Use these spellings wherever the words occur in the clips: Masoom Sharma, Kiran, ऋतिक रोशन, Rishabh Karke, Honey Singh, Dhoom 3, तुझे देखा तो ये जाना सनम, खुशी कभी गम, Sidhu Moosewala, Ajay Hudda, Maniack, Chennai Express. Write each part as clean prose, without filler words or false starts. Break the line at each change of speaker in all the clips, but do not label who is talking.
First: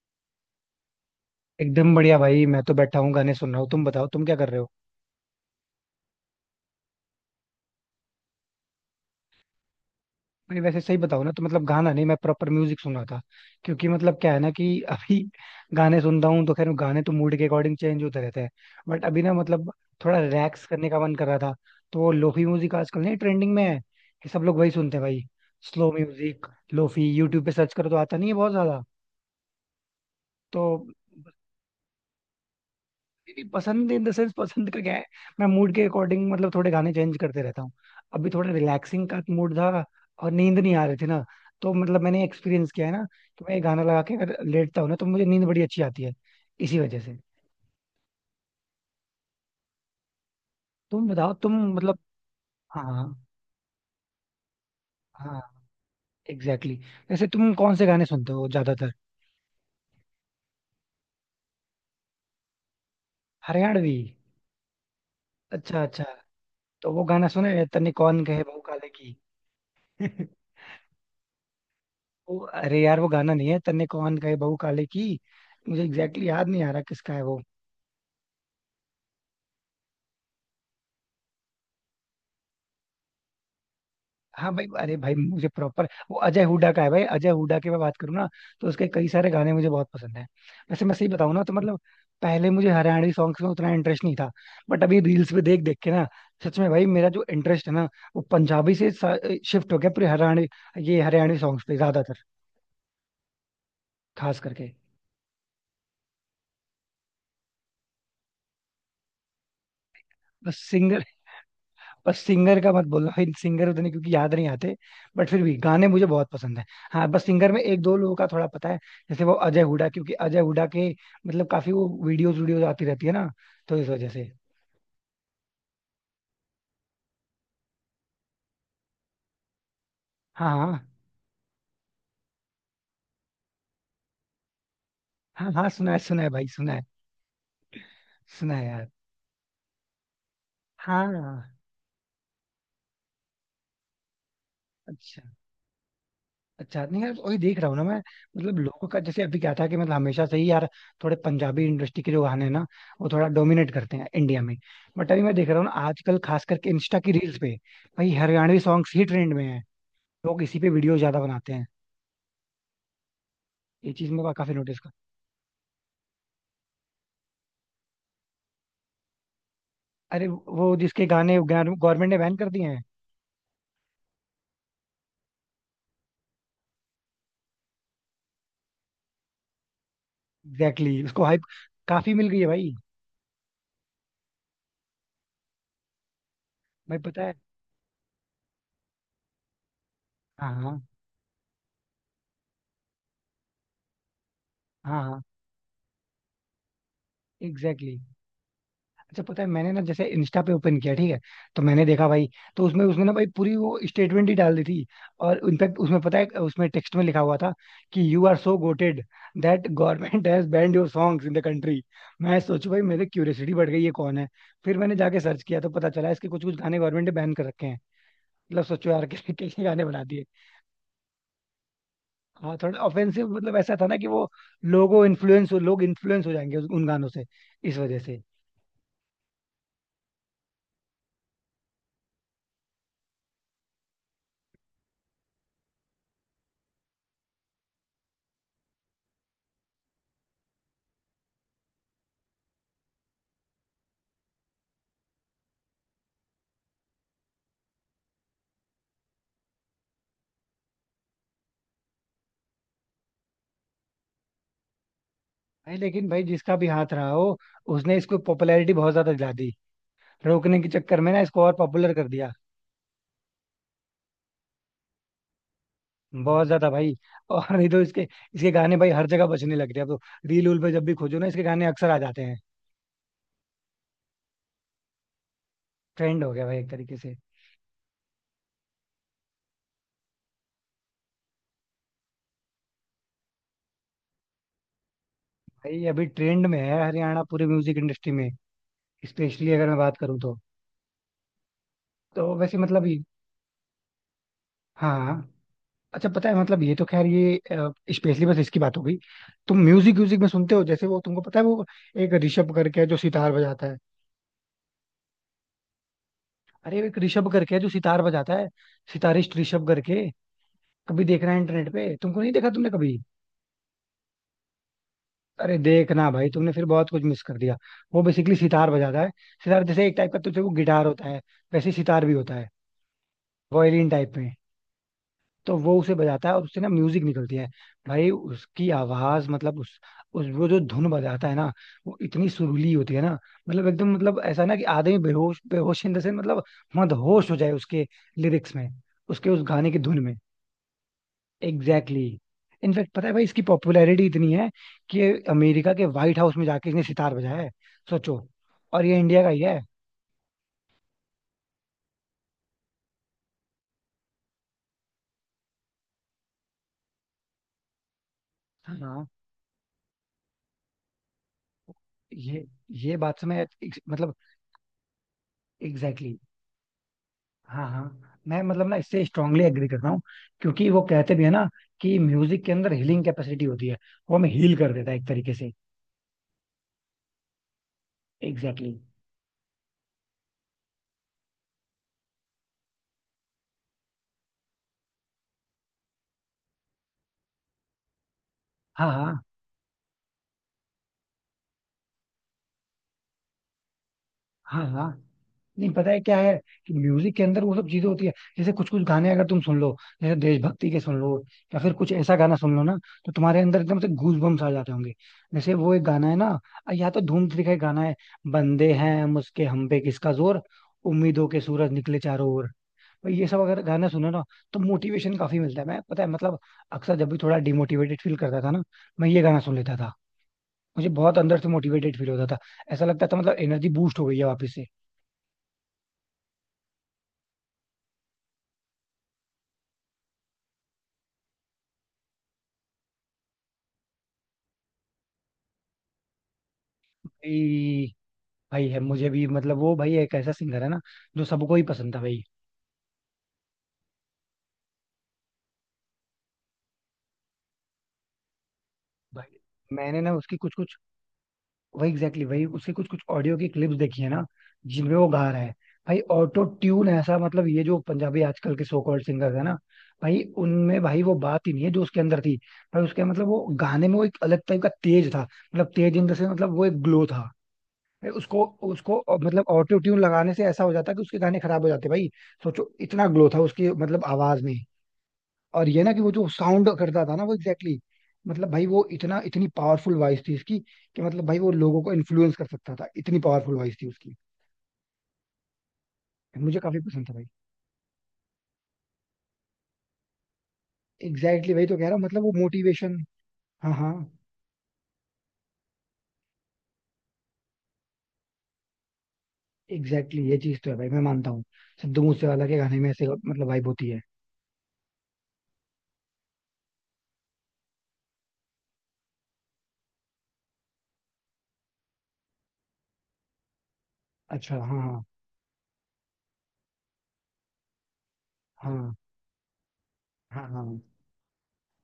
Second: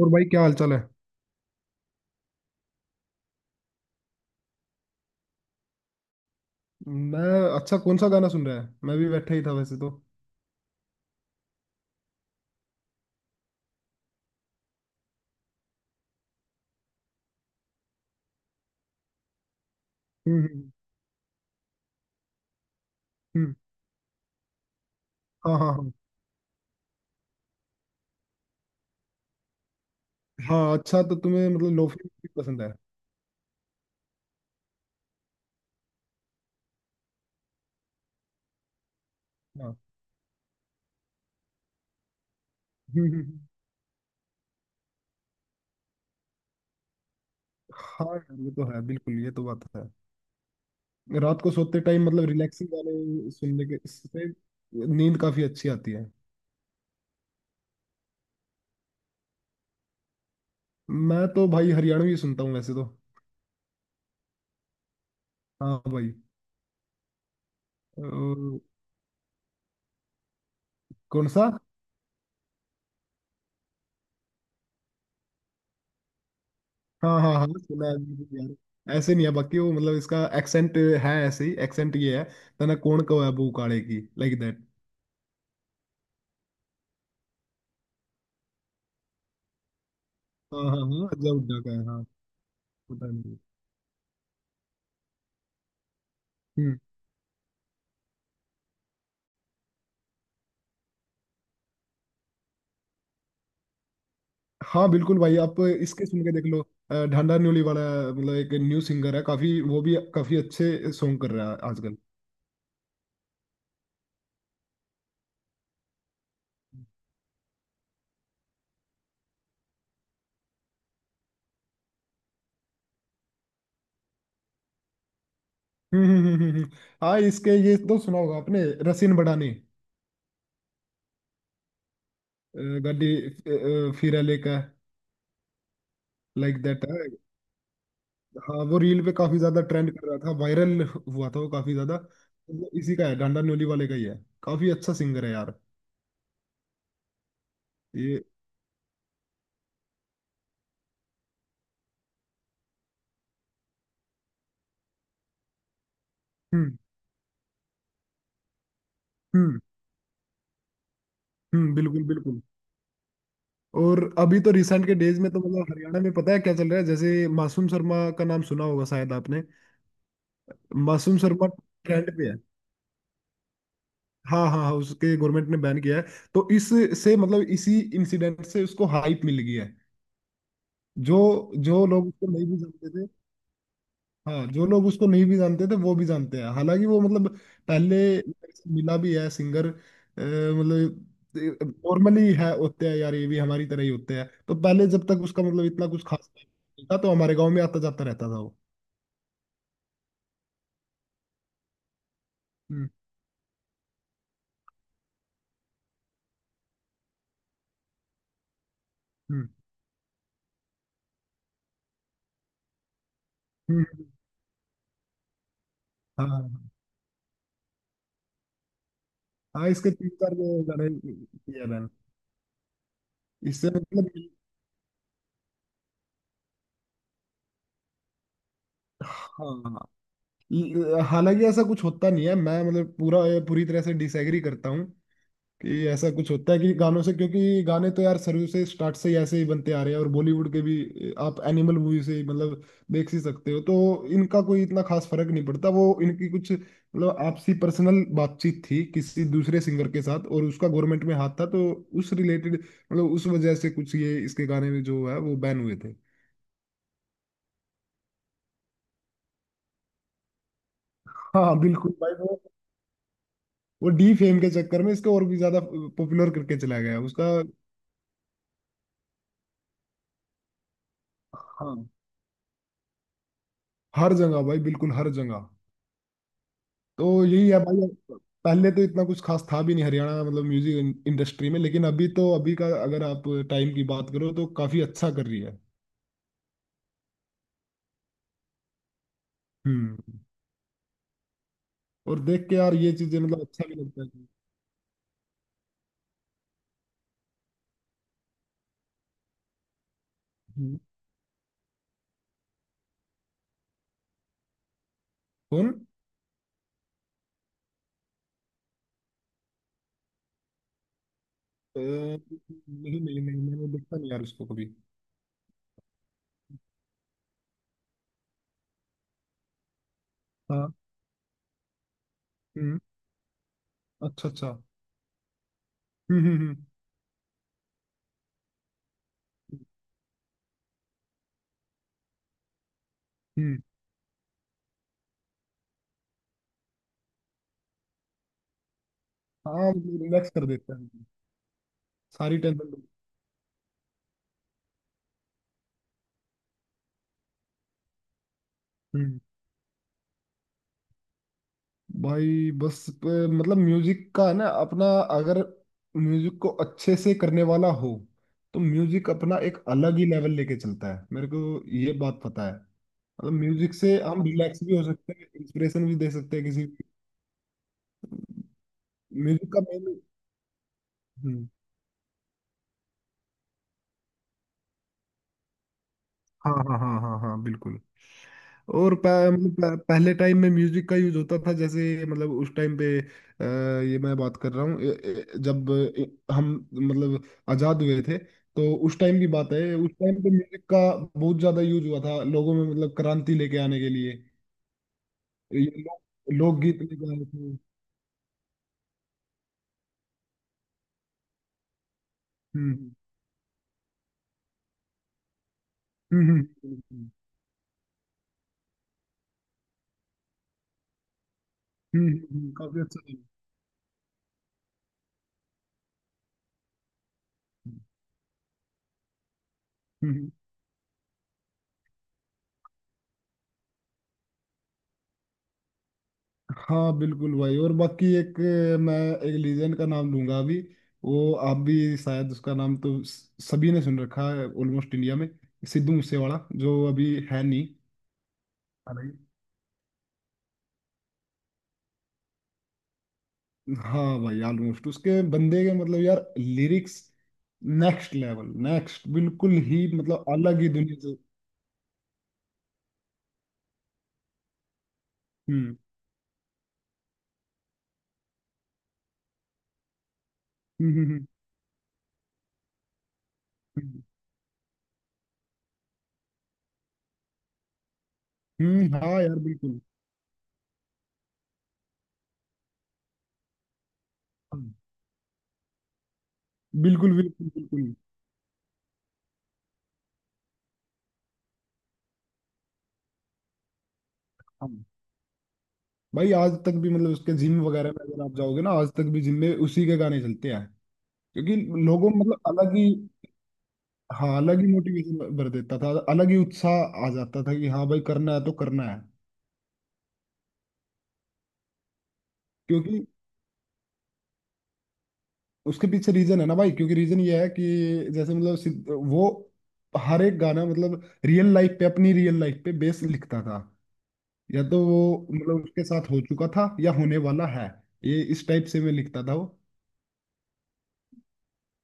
और भाई क्या हाल चाल है।
एकदम बढ़िया भाई। मैं तो बैठा हूँ गाने सुन रहा हूँ। तुम बताओ तुम क्या कर रहे हो।
मैं। अच्छा कौन सा गाना सुन रहा है, मैं भी बैठा ही था वैसे तो।
नहीं वैसे सही बताओ ना, तो मतलब गाना नहीं, मैं प्रॉपर म्यूजिक सुन रहा था। क्योंकि मतलब क्या है ना कि अभी गाने सुन रहा हूँ तो खैर गाने तो मूड के अकॉर्डिंग चेंज होते रहते हैं। बट अभी ना मतलब थोड़ा
हम्म
रिलैक्स
हम्म
करने का मन कर रहा था। तो वो लोफी म्यूजिक आजकल नहीं ट्रेंडिंग
हम्म,
में है, ये सब लोग वही सुनते हैं भाई।
हाँ हाँ
स्लो
हाँ।
म्यूजिक। लोफी यूट्यूब पे सर्च करो तो आता नहीं है बहुत ज्यादा। तो
हाँ अच्छा तो तुम्हें मतलब लोफी म्यूजिक पसंद है।
नहीं, पसंद इन द सेंस पसंद का क्या है। मैं मूड के अकॉर्डिंग मतलब थोड़े गाने चेंज करते रहता हूँ। अभी थोड़ा रिलैक्सिंग का मूड
हाँ।
था और नींद नहीं आ रही थी ना। तो मतलब मैंने एक्सपीरियंस किया है ना
हम्म हम्म, हम्म।
कि मैं ये गाना लगा के अगर लेटता हूँ ना तो मुझे नींद बड़ी अच्छी आती है, इसी वजह से।
हाँ यार ये तो है बिल्कुल, ये तो बात है।
तुम बताओ
रात को
तुम
सोते
मतलब।
टाइम मतलब रिलैक्सिंग
हाँ
गाने सुनने के इससे नींद
हाँ
काफी अच्छी आती है।
Exactly exactly. वैसे तुम कौन से गाने सुनते हो ज्यादातर।
मैं तो भाई हरियाणवी सुनता हूँ वैसे तो।
हरियाणवी। अच्छा
हाँ
अच्छा।
भाई।
तो वो गाना सुने हैं, तन्ने
अ,
कौन कहे बहू काले की।
कौन सा?
वो अरे यार वो गाना नहीं है, तन्ने कौन कहे बहू काले की। मुझे एग्जैक्टली exactly याद नहीं आ रहा किसका
हाँ
है
हाँ
वो।
हाँ सुना है बिल्कुल यार, ऐसे नहीं है बाकी वो मतलब इसका एक्सेंट है ऐसे ही, एक्सेंट ये है। तना कोण को है बू काले की, लाइक
हाँ
दैट।
भाई, अरे भाई मुझे प्रॉपर वो अजय हुड्डा का है भाई। अजय हुड्डा की मैं बात करूँ ना तो उसके कई सारे गाने मुझे बहुत पसंद है।
हाँ हाँ
वैसे मैं सही
हाँ अजय
बताऊँ ना तो
हुड्डा का
मतलब
है, हाँ।
पहले मुझे
पता
हरियाणवी
नहीं।
सॉन्ग्स में उतना इंटरेस्ट नहीं था। बट अभी रील्स पे देख देख के ना सच में
हम्म।
भाई मेरा जो इंटरेस्ट है ना वो पंजाबी से शिफ्ट हो गया पूरे हरियाणवी, ये हरियाणवी सॉन्ग्स पे ज्यादातर, खास करके।
हाँ बिल्कुल भाई, आप इसके सुन के देख लो। ढांडा न्योली वाला, मतलब एक न्यू सिंगर है काफी, वो भी काफी
बस
अच्छे
सिंगर
सॉन्ग कर रहा है आजकल।
बस सिंगर का मत बोलना, फिर सिंगर उतने क्योंकि याद नहीं आते। बट फिर भी गाने मुझे बहुत पसंद है। हाँ बस सिंगर में एक दो लोगों का थोड़ा पता है, जैसे वो अजय हुडा, क्योंकि अजय हुडा के मतलब काफी वो वीडियोस वीडियोस आती रहती है ना, तो इस वजह से।
हम्म हम्म हम्म हम्म, हम्म। हाँ इसके ये तो सुना होगा आपने, रसिन बड़ानी
हाँ हाँ
गाड़ी फिरा लेकर,
हाँ हाँ सुना है भाई,
लाइक
सुना है,
दैट है।
सुना
हाँ
है
वो
यार।
रील पे काफी ज्यादा ट्रेंड कर रहा था, वायरल हुआ था वो
हाँ।
काफी ज्यादा, तो वो इसी का है, डांडा न्योली वाले का ही है। काफी अच्छा
अच्छा।
सिंगर है यार।
अच्छा नहीं यार वही देख रहा हूँ ना मैं।
ये।
मतलब लोगों का जैसे अभी क्या था कि मतलब हमेशा से ही यार थोड़े पंजाबी इंडस्ट्री के जो गाने हैं ना वो थोड़ा डोमिनेट करते हैं इंडिया में। बट अभी मैं देख रहा हूँ ना आजकल खास करके
हम्म
इंस्टा की रील्स पे भाई हरियाणवी सॉन्ग्स ही ट्रेंड में है।
हम्म
लोग इसी पे वीडियो ज्यादा बनाते हैं।
बिल्कुल बिल्कुल।
ये चीज
और
मैं
अभी तो
काफी नोटिस
रिसेंट
कर।
के डेज में तो मतलब हरियाणा में पता है क्या चल रहा है, जैसे मासूम शर्मा का नाम सुना होगा शायद आपने।
अरे वो जिसके
मासूम
गाने
शर्मा
गवर्नमेंट
ट्रेंड
ने
पे है।
बैन कर दिए हैं।
हाँ हाँ हाँ उसके गवर्नमेंट ने बैन किया है, तो इससे मतलब इसी इंसिडेंट से उसको हाइप मिल गई है।
एग्जैक्टली exactly,
जो
उसको हाइप
जो लोग
काफी
उसको
मिल गई है
नहीं भी
भाई।
जानते थे। हाँ जो लोग उसको नहीं भी जानते थे वो भी जानते हैं, हालांकि
भाई
वो
पता
मतलब
है।
पहले मेरे से मिला भी है सिंगर
हाँ हाँ
मतलब नॉर्मली है, होते हैं यार ये भी हमारी तरह ही होते हैं, तो पहले
हाँ
जब
हाँ।
तक उसका मतलब इतना कुछ खास नहीं था तो हमारे गांव में आता
एग्जैक्टली।
जाता रहता था वो।
अच्छा पता है, मैंने ना जैसे इंस्टा पे ओपन किया, ठीक है, तो मैंने देखा भाई, तो उसमें
हम्म
उसने ना भाई पूरी वो स्टेटमेंट ही डाल दी थी। और इनफैक्ट उसमें पता है उसमें टेक्स्ट में लिखा हुआ था कि you are so gutted
hmm
that government has banned your songs in the country. मैं सोचू भाई मेरे क्यूरियोसिटी बढ़ गई,
हम्म,
ये
हम्म,
कौन है। फिर मैंने जाके सर्च किया तो पता चला
हाँ
इसके कुछ कुछ
हाँ
गाने गवर्नमेंट ने बैन कर रखे हैं। मतलब सोचो यार कैसे कैसे
हाँ,
गाने
इसके
बना
तीन
दिए।
चार जो गाने किया मैंने,
हाँ थोड़ा ऑफेंसिव मतलब
इससे
ऐसा था ना कि
मतलब।
वो लोग इन्फ्लुएंस हो जाएंगे उन गानों से, इस वजह से।
हाँ हालांकि ऐसा कुछ होता नहीं है, मैं मतलब पूरा पूरी तरह से डिसएग्री करता हूँ कि ऐसा कुछ होता है कि गानों से, क्योंकि गाने तो यार शुरू से स्टार्ट से ही ऐसे ही बनते आ रहे हैं और बॉलीवुड के भी आप एनिमल मूवी से ही मतलब देख ही सकते हो, तो इनका कोई इतना खास फर्क नहीं पड़ता। वो इनकी कुछ मतलब आपसी पर्सनल बातचीत थी किसी दूसरे सिंगर के साथ और उसका गवर्नमेंट में हाथ था, तो उस रिलेटेड मतलब उस वजह से कुछ ये इसके गाने में जो है वो बैन
भाई
हुए थे।
लेकिन भाई जिसका भी हाथ रहा हो उसने इसको पॉपुलैरिटी बहुत ज्यादा दिला दी। रोकने के चक्कर में ना इसको और
हाँ बिल्कुल
पॉपुलर कर
भाई,
दिया,
वो डी फेम के चक्कर में इसको और भी ज्यादा पॉपुलर
बहुत
करके
ज्यादा
चला
भाई।
गया उसका।
और नहीं तो इसके इसके गाने भाई हर जगह बजने लग रहे हैं। अब तो रील उल पे जब भी खोजो ना इसके गाने
हाँ
अक्सर आ जाते हैं,
हर जगह भाई, बिल्कुल हर जगह।
ट्रेंड हो गया भाई एक तरीके
तो
से।
यही है भाई, पहले तो इतना कुछ खास था भी नहीं हरियाणा मतलब म्यूजिक इंडस्ट्री में, लेकिन अभी तो अभी का अगर आप टाइम की बात करो तो काफी अच्छा कर रही है।
भाई अभी ट्रेंड में है हरियाणा पूरे म्यूजिक इंडस्ट्री में, स्पेशली अगर मैं बात
हम्म।
करूँ तो।
और
तो
देख के
वैसे
यार
मतलब
ये चीजें मतलब अच्छा भी लगता है।
हाँ हाँ। अच्छा पता है मतलब ये तो खैर ये स्पेशली बस इसकी बात हो गई। तुम म्यूजिक म्यूजिक में सुनते हो
हम्म।
जैसे वो, तुमको पता है वो एक ऋषभ करके है जो सितार बजाता है।
कौन?
अरे वो एक ऋषभ करके है जो सितार बजाता है, सितारिस्ट ऋषभ करके। कभी देखना है इंटरनेट पे, तुमको नहीं देखा तुमने कभी।
नहीं नहीं नहीं, मैंने देखा नहीं यार उसको कभी।
अरे देखना भाई, तुमने फिर बहुत कुछ मिस कर दिया। वो बेसिकली सितार बजाता है। सितार जैसे एक टाइप का तुझे वो
हाँ।
गिटार होता है, वैसे ही सितार भी होता है,
हम्म।
वायलिन टाइप
अच्छा
में।
अच्छा।
तो वो उसे
हम्म
बजाता है और
हम्म हम्म
उससे ना म्यूजिक निकलती है। भाई उसकी आवाज मतलब उस वो जो धुन बजाता है ना वो इतनी सुरीली होती है ना,
हम्म,
मतलब एकदम मतलब ऐसा ना कि आदमी बेहोश बेहोश इन द सेंस, मतलब मदहोश हो जाए उसके लिरिक्स में, उसके उस गाने
हाँ
की धुन
मतलब
में।
रिलैक्स कर देता है
एग्जैक्टली exactly.
सारी टेंशन।
इनफैक्ट पता है भाई इसकी पॉपुलैरिटी इतनी है कि ये अमेरिका के व्हाइट हाउस में जाके इसने सितार बजाया है, सोचो, और ये इंडिया का ही है।
भाई बस मतलब म्यूजिक का है ना अपना, अगर म्यूजिक को अच्छे से करने वाला हो तो
हाँ।
म्यूजिक अपना एक अलग ही लेवल लेके चलता है, मेरे को ये बात
ये
पता है। मतलब
ये बात से मैं
म्यूजिक से
मतलब
हम रिलैक्स भी हो सकते हैं, इंस्पिरेशन भी
एग्जैक्टली
दे
exactly,
सकते हैं किसी।
हाँ हाँ मैं मतलब ना इससे स्ट्रांगली
म्यूजिक का
एग्री करता हूँ, क्योंकि वो कहते भी है ना
मेन।
कि म्यूजिक के अंदर हीलिंग कैपेसिटी होती है, वो हमें हील कर देता है एक तरीके से।
हाँ हाँ हाँ हाँ हाँ बिल्कुल।
Exactly exactly.
और पहले टाइम में म्यूजिक का यूज होता था, जैसे मतलब उस टाइम पे ये मैं बात कर रहा हूँ जब ए- हम मतलब आजाद हुए थे, तो
हाँ
उस
हाँ
टाइम की बात है, उस टाइम पे म्यूजिक का बहुत ज्यादा यूज हुआ था लोगों में मतलब क्रांति लेके आने के लिए,
हाँ हाँ।
ये
नहीं पता है क्या
लोग
है कि
लोकगीत लेके
म्यूजिक के
आए
अंदर वो
थे।
सब चीजें होती है, जैसे कुछ कुछ गाने अगर तुम सुन लो, जैसे देशभक्ति के सुन लो, या फिर कुछ ऐसा गाना सुन लो ना,
हम्म
तो तुम्हारे अंदर एकदम से गूज बम्स आ जाते होंगे। जैसे वो एक गाना है
हम्म
ना,
हम्म हम्म
या तो
हम्म,
धूम थ्री का एक गाना है, बंदे हैं मुझके हम पे किसका जोर, उम्मीदों के सूरज निकले चारों ओर।
काफी अच्छा
भाई
था।
ये सब अगर गाना सुनो ना तो मोटिवेशन काफी मिलता है। मैं पता है मतलब अक्सर जब भी थोड़ा
हम्म,
डिमोटिवेटेड फील करता था ना मैं ये गाना सुन लेता था,
हम्म,
मुझे बहुत अंदर से मोटिवेटेड फील होता था। ऐसा लगता था मतलब एनर्जी बूस्ट हो गई है वापस से।
हाँ बिल्कुल भाई, और बाकी एक मैं एक लीजेंड का नाम लूंगा अभी, वो आप भी शायद उसका नाम तो सभी ने सुन रखा है ऑलमोस्ट इंडिया में, सिद्धू मूसेवाला, जो अभी है नहीं।
भाई। भाई है
हाँ
मुझे
भाई।
भी, मतलब वो भाई एक ऐसा सिंगर है ना जो सबको ही पसंद था भाई।
हाँ भाई ऑलमोस्ट उसके बंदे के मतलब यार लिरिक्स नेक्स्ट लेवल, नेक्स्ट
भाई
बिल्कुल ही
मैंने ना
मतलब
उसकी कुछ
अलग ही
कुछ
दुनिया से।
वही एग्जैक्टली exactly, वही उसके कुछ कुछ ऑडियो की क्लिप्स देखी है ना जिनमें वो गा रहा है।
हम्म
भाई ऑटो ट्यून ऐसा मतलब ये जो पंजाबी आजकल के सो कॉल्ड सिंगर है ना, भाई उनमें
हम्म
भाई वो
हम्म
बात ही नहीं है जो उसके अंदर थी। भाई उसके मतलब वो गाने में
हम्म,
वो एक अलग टाइप का तेज था, मतलब तेज इन द सेंस, मतलब वो एक ग्लो था भाई उसको। उसको
हाँ यार
मतलब ऑटो
बिल्कुल।
ट्यून लगाने से ऐसा हो जाता कि उसके गाने खराब हो जाते भाई। सोचो इतना ग्लो था उसकी मतलब आवाज में।
हाँ,
और ये ना कि वो जो साउंड करता
बिल्कुल
था ना वो
बिल्कुल
एग्जैक्टली
बिल्कुल।
exactly, मतलब भाई वो इतना इतनी पावरफुल वॉइस थी इसकी कि मतलब भाई वो लोगों को इन्फ्लुएंस कर सकता था, इतनी पावरफुल वॉइस थी उसकी।
भाई आज
मुझे
तक
काफी
भी
पसंद
मतलब
था भाई।
उसके जिम वगैरह में अगर आप जाओगे ना, आज तक भी जिम में उसी के गाने चलते हैं,
एग्जैक्टली exactly
क्योंकि
भाई, तो कह रहा हूँ
लोगों में
मतलब वो
मतलब अलग ही।
मोटिवेशन। हाँ हाँ
हाँ अलग ही मोटिवेशन भर देता था, अलग ही उत्साह आ जाता था कि हाँ भाई करना है तो करना है।
एग्जैक्टली exactly, ये चीज तो है भाई, मैं मानता हूँ सिद्धू मूसेवाला के गाने में
क्योंकि
ऐसे मतलब वाइब होती है।
उसके पीछे रीजन है ना भाई, क्योंकि रीजन ये है कि जैसे मतलब वो हर एक गाना मतलब रियल लाइफ पे, अपनी रियल लाइफ पे बेस लिखता था,
अच्छा
या
हाँ
तो वो
हाँ।
मतलब उसके साथ हो चुका था या होने वाला है, ये इस टाइप से मैं
हाँ
लिखता था वो,
हाँ। हाँ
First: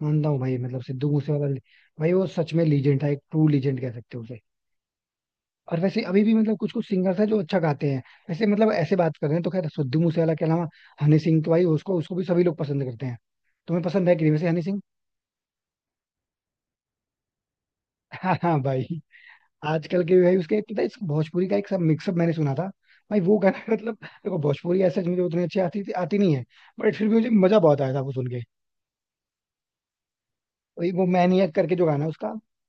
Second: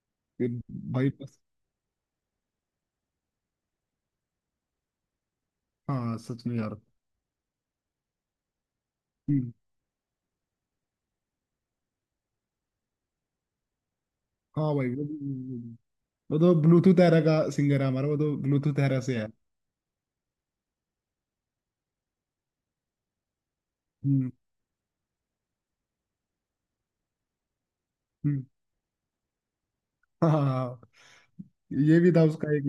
मानता हूँ
कि
भाई मतलब
भाई
सिद्धू
बस।
मूसेवाला भाई वो सच में लीजेंड था, एक ट्रू लीजेंड कह सकते हो उसे। और वैसे
हाँ
अभी भी
सच
मतलब
में
कुछ
यार।
कुछ सिंगर्स हैं जो अच्छा गाते हैं। वैसे मतलब ऐसे बात कर रहे हैं तो
हम्म।
खैर सिद्धू मूसेवाला के अलावा हनी सिंह तो भाई, उसको उसको भी सभी लोग पसंद करते हैं। तुम्हें पसंद है कि नहीं वैसे हनी
हाँ
सिंह।
भाई वो तो ब्लूटूथ एरा का सिंगर है हमारा, वो
हाँ
तो
हाँ
ब्लूटूथ एरा
भाई,
से है।
आजकल के भाई उसके पता है इस भोजपुरी का एक सब मिक्सअप मैंने सुना था। भाई वो गाना मतलब
हम्म
देखो भोजपुरी ऐसा मुझे उतनी अच्छी आती आती नहीं है, बट फिर भी मुझे मजा बहुत आया था वो सुन के।
हम्म हाँ हाँ, हाँ।
वही वो मैनियक करके जो
ये
गाना है
भी था
उसका।
उसका एक,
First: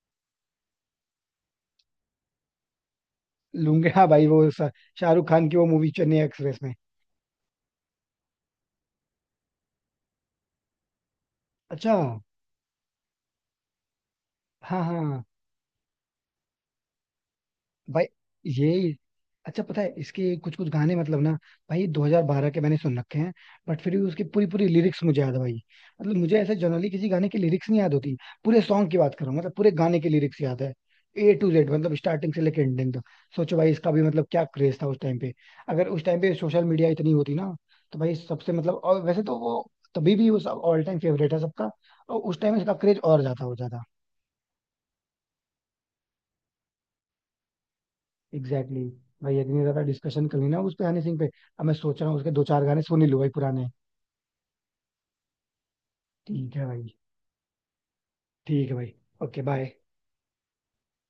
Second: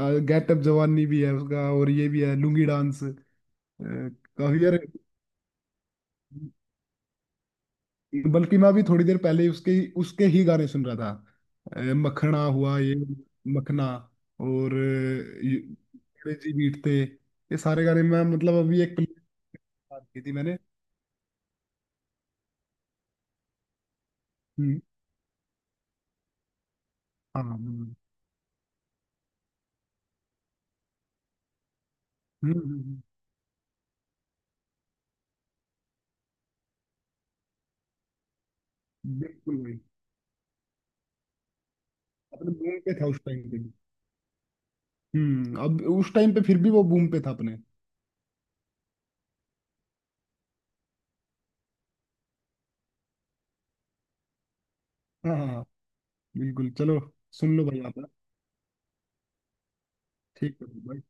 ये गेट अप जवानी भी है उसका, और ये भी है लुंगी डांस,
लूंगे हाँ भाई वो
काफी यार।
शाहरुख खान की वो मूवी चेन्नई एक्सप्रेस में।
बल्कि मैं अभी थोड़ी देर पहले ही उसके उसके ही गाने सुन रहा था,
अच्छा
मखना हुआ ये, मखना, और
हाँ हाँ
ये अंग्रेजी बीट पे, ये सारे गाने
भाई
मैं मतलब अभी
ये।
एक प्ले
अच्छा पता है
की थी
इसके कुछ
मैंने।
कुछ गाने मतलब ना भाई 2012 के मैंने सुन रखे हैं, बट फिर भी उसकी पूरी पूरी
हम्म
लिरिक्स मुझे याद है भाई। मतलब मुझे ऐसे जनरली किसी गाने की
हाँ।
लिरिक्स नहीं याद होती, पूरे सॉन्ग की बात करूं मतलब पूरे गाने की लिरिक्स याद है, ए टू जेड मतलब स्टार्टिंग से
हम्म,
लेकर
हम्म,
एंडिंग
हम्म,
तक। सोचो भाई इसका भी मतलब क्या क्रेज था उस टाइम पे। अगर उस टाइम पे सोशल मीडिया इतनी होती ना तो भाई सबसे मतलब, और वैसे तो
बिल्कुल
वो
भाई,
तभी भी वो सब ऑल टाइम फेवरेट है सबका, और उस
अपने
टाइम इसका
बूम पे
क्रेज
था
और
उस टाइम
ज्यादा हो
पे भी।
जाता।
अब उस टाइम पे फिर भी वो बूम पे था अपने।
Exactly exactly. भाई इतनी ज्यादा डिस्कशन कर ली ना उस पे, हनी सिंह पे, अब मैं सोच रहा हूँ उसके दो चार गाने सुन ही लूँ भाई पुराने।
हाँ हाँ हाँ,
ठीक है
बिल्कुल
भाई।
चलो, सुन लो भाई आप ना।
ठीक है भाई। Okay bye.
ठीक है भाई।